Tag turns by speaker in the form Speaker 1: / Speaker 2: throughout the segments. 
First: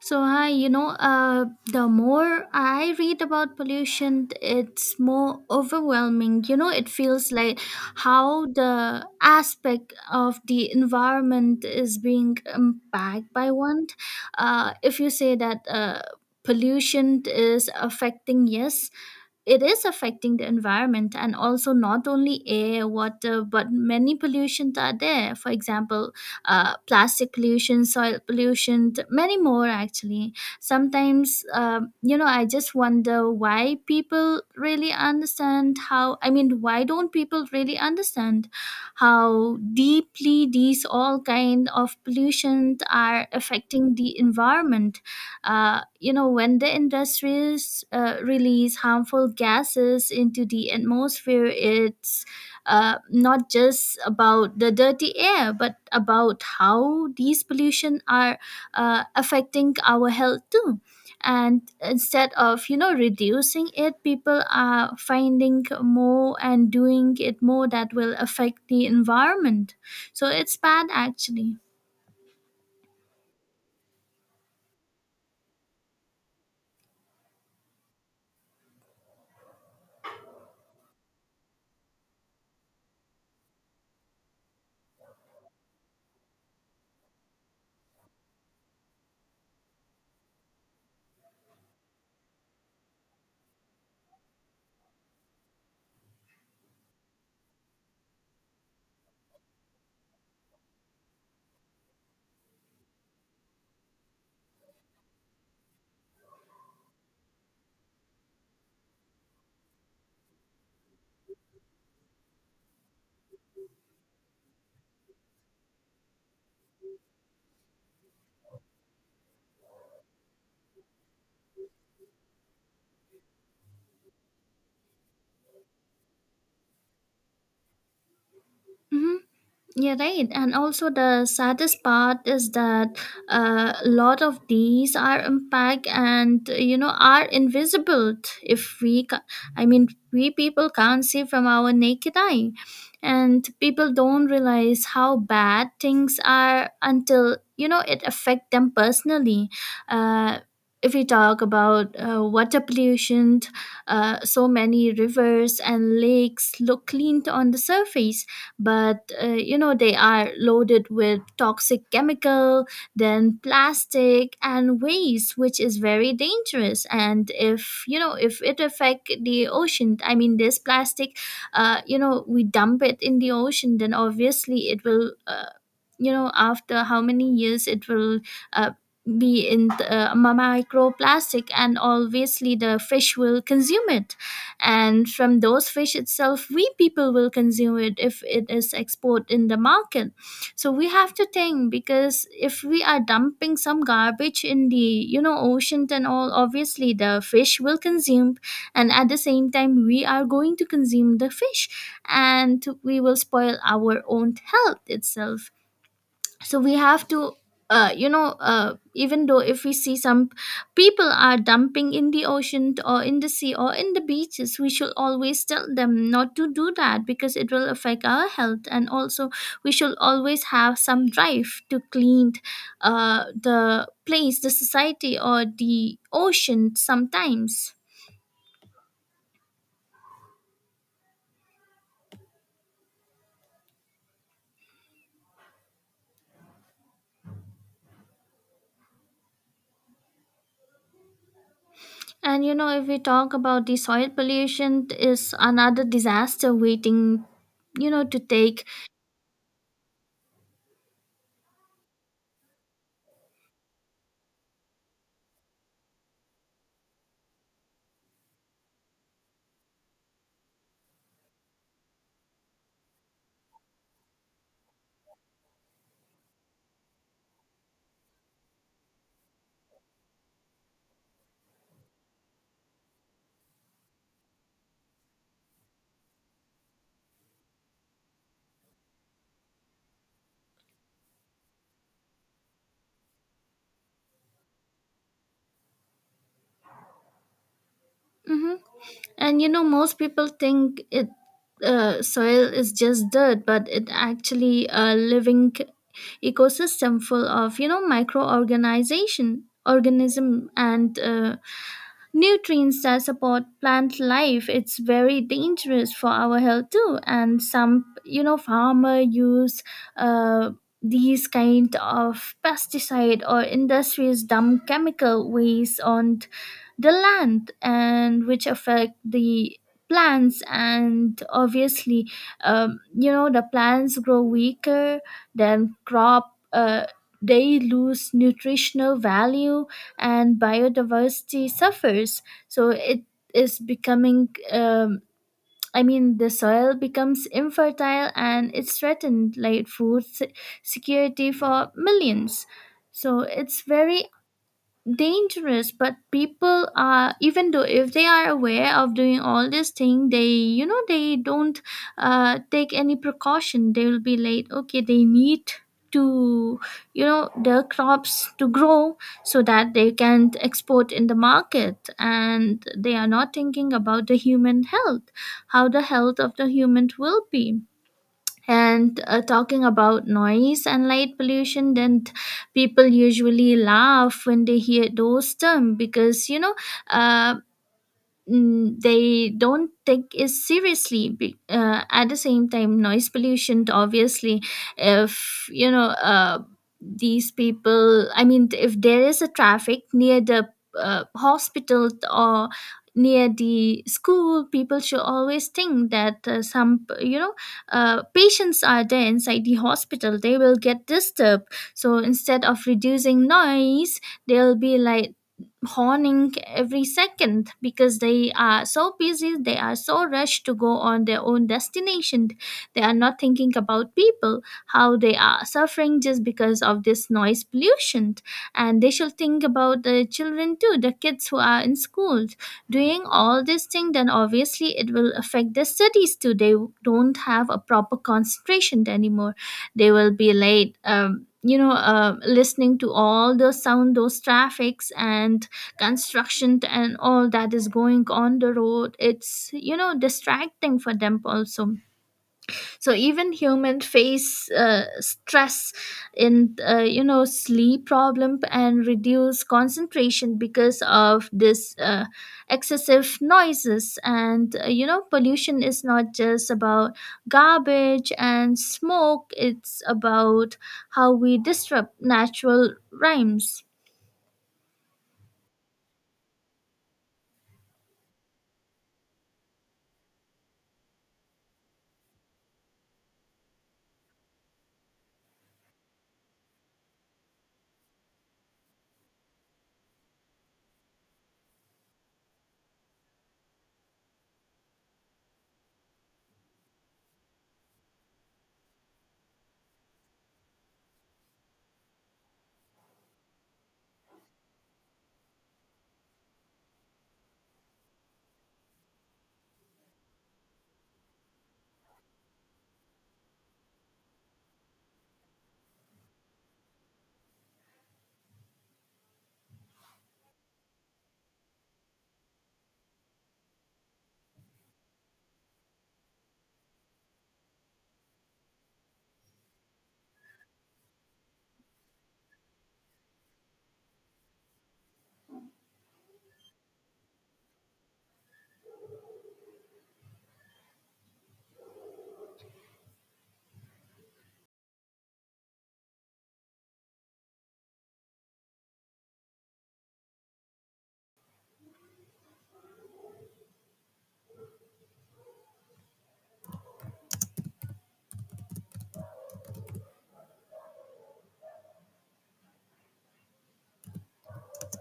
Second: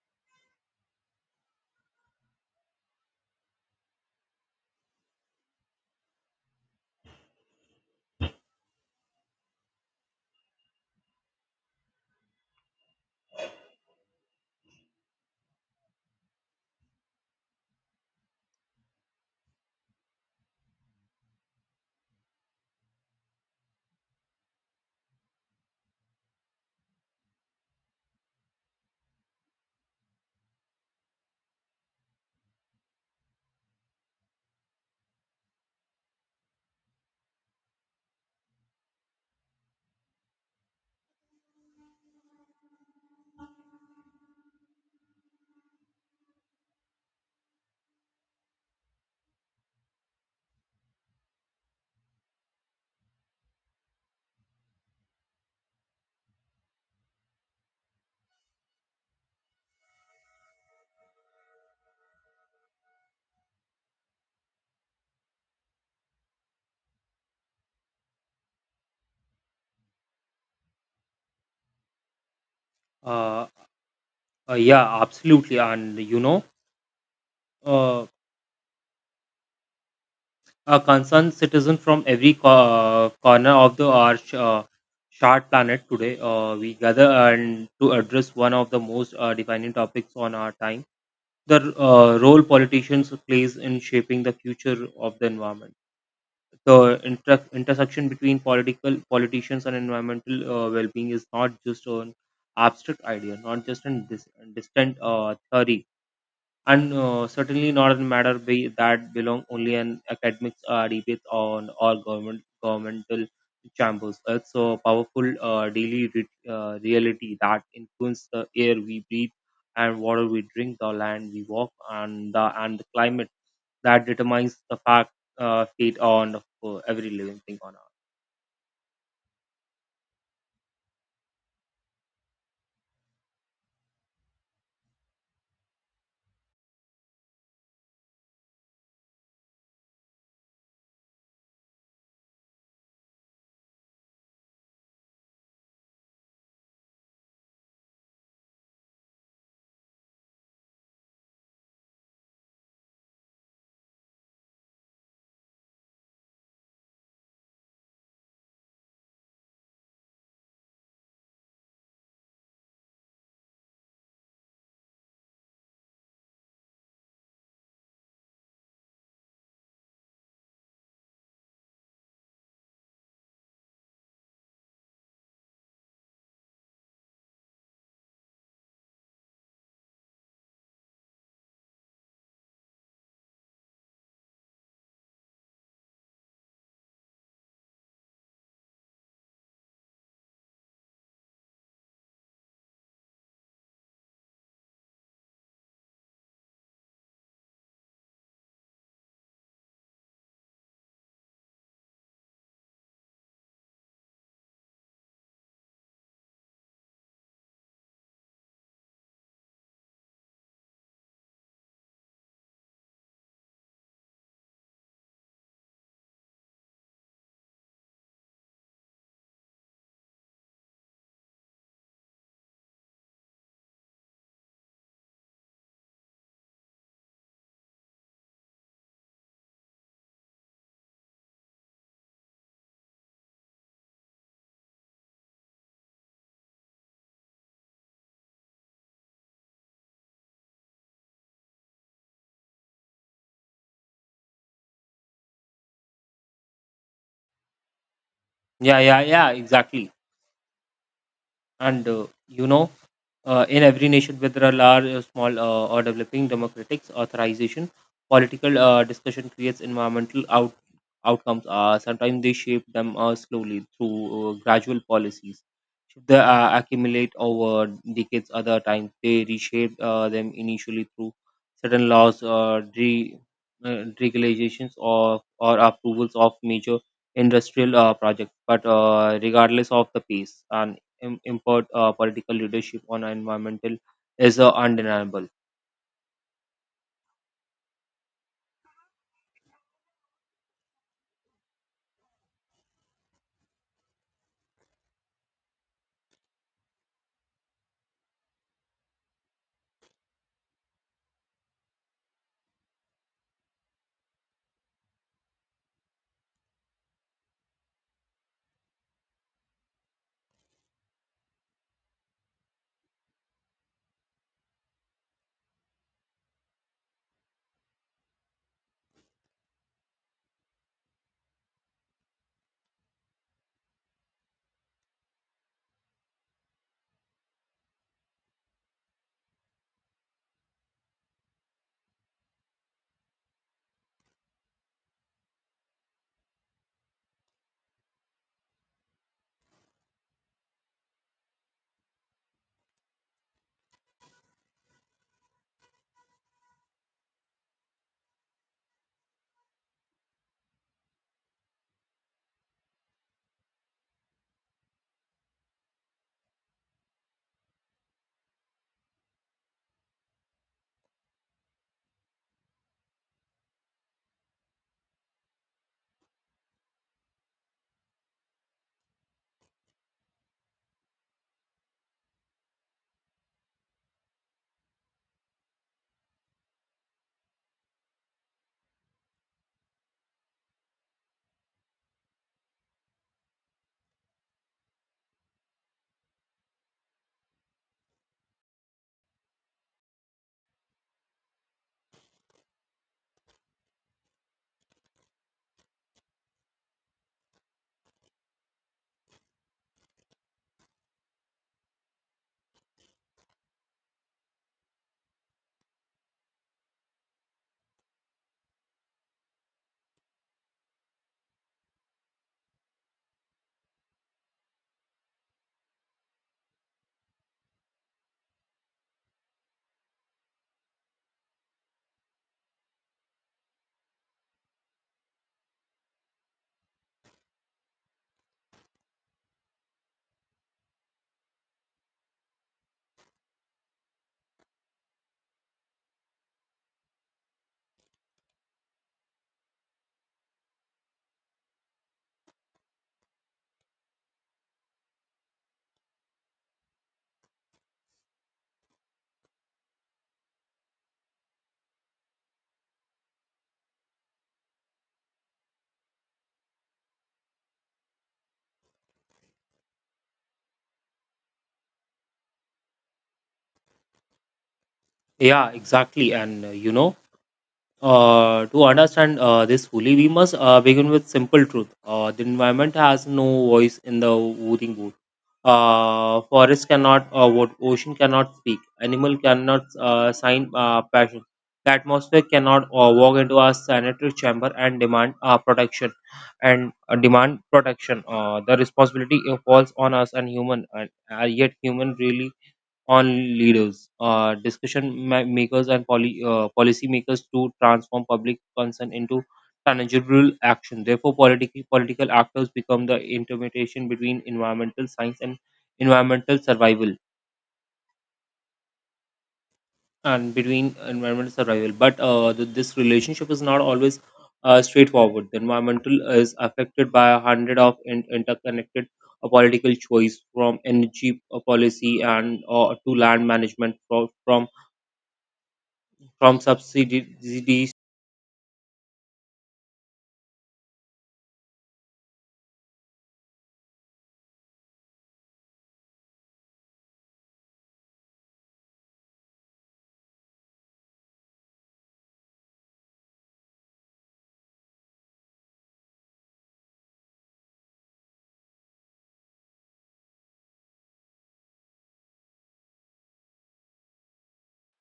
Speaker 1: So I, you know, uh, the more I read about pollution, it's more overwhelming. It feels like how the aspect of the environment is being impacted by one. If you say that pollution is affecting, yes, it is affecting the environment, and also not only air water, but many pollutions are there. For example, plastic pollution, soil pollution, many more actually. Sometimes, I just wonder why people really understand how, I mean, why don't people really understand how deeply these all kind of pollution are affecting the environment? When the industries release harmful gases into the atmosphere, it's not just about the dirty air, but about how these pollution are affecting our health too. And instead of, you know, reducing it, people are finding more and doing it more that will affect the environment. So it's bad actually.
Speaker 2: Uh, yeah, absolutely. And you know, uh, a concerned citizen from every corner of the our shard planet today, we gather and to address one of the most defining topics on our time: the role politicians plays in shaping the future of the environment. The intersection between political politicians and environmental well-being is not just an abstract idea, not just a distant theory and certainly not a matter be that belong only an academic debate on or governmental chambers. It's a powerful daily reality that influences the air we breathe and water we drink, the land we walk, and the climate that determines the fact fate on of, every living thing on Earth.
Speaker 1: Mhm. Yeah, right. And also, the saddest part is that a lot of these are impact and, you know, are invisible. T- if we, ca- I mean, we people can't see from our naked eye, and people don't realize how bad things are until, you know, it affect them personally. Uh, if we talk about water pollution, so many rivers and lakes look clean on the surface, but, you know, they are loaded with toxic chemical, then plastic and waste, which is very dangerous. And if you know if it affect the ocean, I mean, this plastic, you know, we dump it in the ocean, then obviously it will, you know, after how many years, it will uh, be in the, microplastic, and obviously the fish will consume it, and from those fish itself we people will consume it if it is export in the market. So we have to think, because if we are dumping some garbage in the, you know, ocean and all, obviously the fish will consume, and at the same time we are going to consume the fish, and we will spoil our own health itself. So we have to even though if we see some people are dumping in the ocean or in the sea or in the beaches, we should always tell them not to do that because it will affect our health. And also we should always have some drive to clean the place, the society, or the ocean sometimes. And, you know, if we talk about the soil pollution, is another disaster waiting, you know, to take.
Speaker 2: Yeah, yeah, yeah, exactly. And in every nation, whether a large or small or developing, democratic authorization, political discussion creates environmental outcomes. Sometimes they shape them slowly through gradual policies. They accumulate over decades. Other times, they reshape them initially through certain laws, regulations, or approvals of major industrial projects. But regardless of the pace and im- import political leadership on environmental is undeniable.
Speaker 1: Mhm. And, you know, most people think it, soil is just dirt, but it actually a living ecosystem, full of, you know, microorganization organism and nutrients that support plant life. It's very dangerous for our health too. And some, you know, farmer use uh, these kind of pesticide, or industries dump chemical waste on the land, and which affect the plants. And obviously, you know, the plants grow weaker, then crop, they lose nutritional value and biodiversity suffers. So it is becoming, I mean, the soil becomes infertile and it's threatened like food security for millions. So it's very dangerous. But people are, even though if they are aware of doing all this thing, they, you know, they don't take any precaution. They will be late, okay. They need to, you know, their crops to grow, so that they can export in the market, and they are not thinking about the human health, how the health of the human will be. And talking about noise and light pollution, then people usually laugh when they hear those terms, because, you know, uh, they don't take it seriously. At the same time, noise pollution, obviously, if you know these people, I mean, if there is a traffic near the hospital or near the school, people should always think that, some, you know, patients are there inside the hospital, they will get disturbed. So instead of reducing noise, they'll be like honing every second, because they are so busy, they are so rushed to go on their own destination. They are not thinking about people, how they are suffering just because of this noise pollution. And they should think about the children too, the kids who are in school. Doing all these things, then obviously it will affect their studies too. They don't have a proper concentration anymore. They will be late. Listening to all those sound, those traffics, and construction and all that is going on the road, it's, you know, distracting for them also. So even human face stress in, you know, sleep problem and reduce concentration because of this excessive noises. And, you know, pollution is not just about garbage and smoke, it's about how we disrupt natural rhymes.
Speaker 2: Yeah, exactly. And to understand this fully, we must begin with simple truth. The environment has no voice in the voting booth. Forest cannot vote, ocean cannot speak, animal cannot sign passion. The atmosphere cannot walk into a sanitary chamber and demand protection and demand protection. The responsibility falls on us and human, and yet human really on leaders, discussion makers, and policy makers to transform public concern into tangible action. Therefore, political actors become the intermediation between environmental science and environmental survival, and between environmental survival. But this relationship is not always straightforward. The environmental is affected by 100 of interconnected political choice from energy policy and to land management, from subsidies,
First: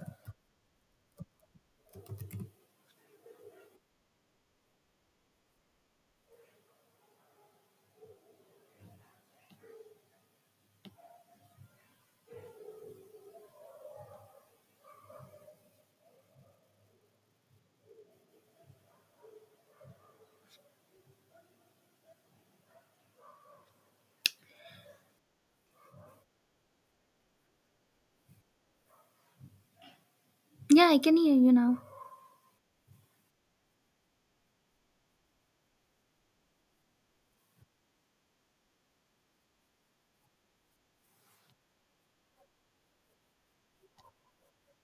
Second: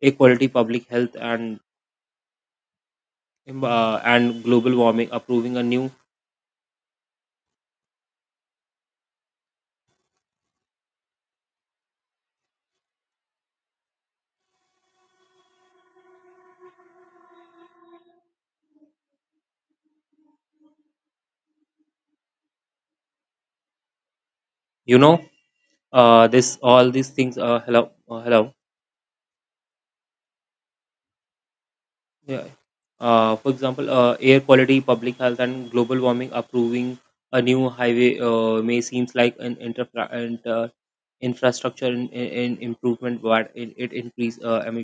Speaker 2: equality, public health, and global warming, approving a new, you know, this all these things. Hello, hello.
Speaker 1: Yeah, I can hear you now.
Speaker 2: Yeah. For example, air quality, public health, and global warming, approving a new highway may seems like an and, uh, infrastructure in improvement, but it increase emissions.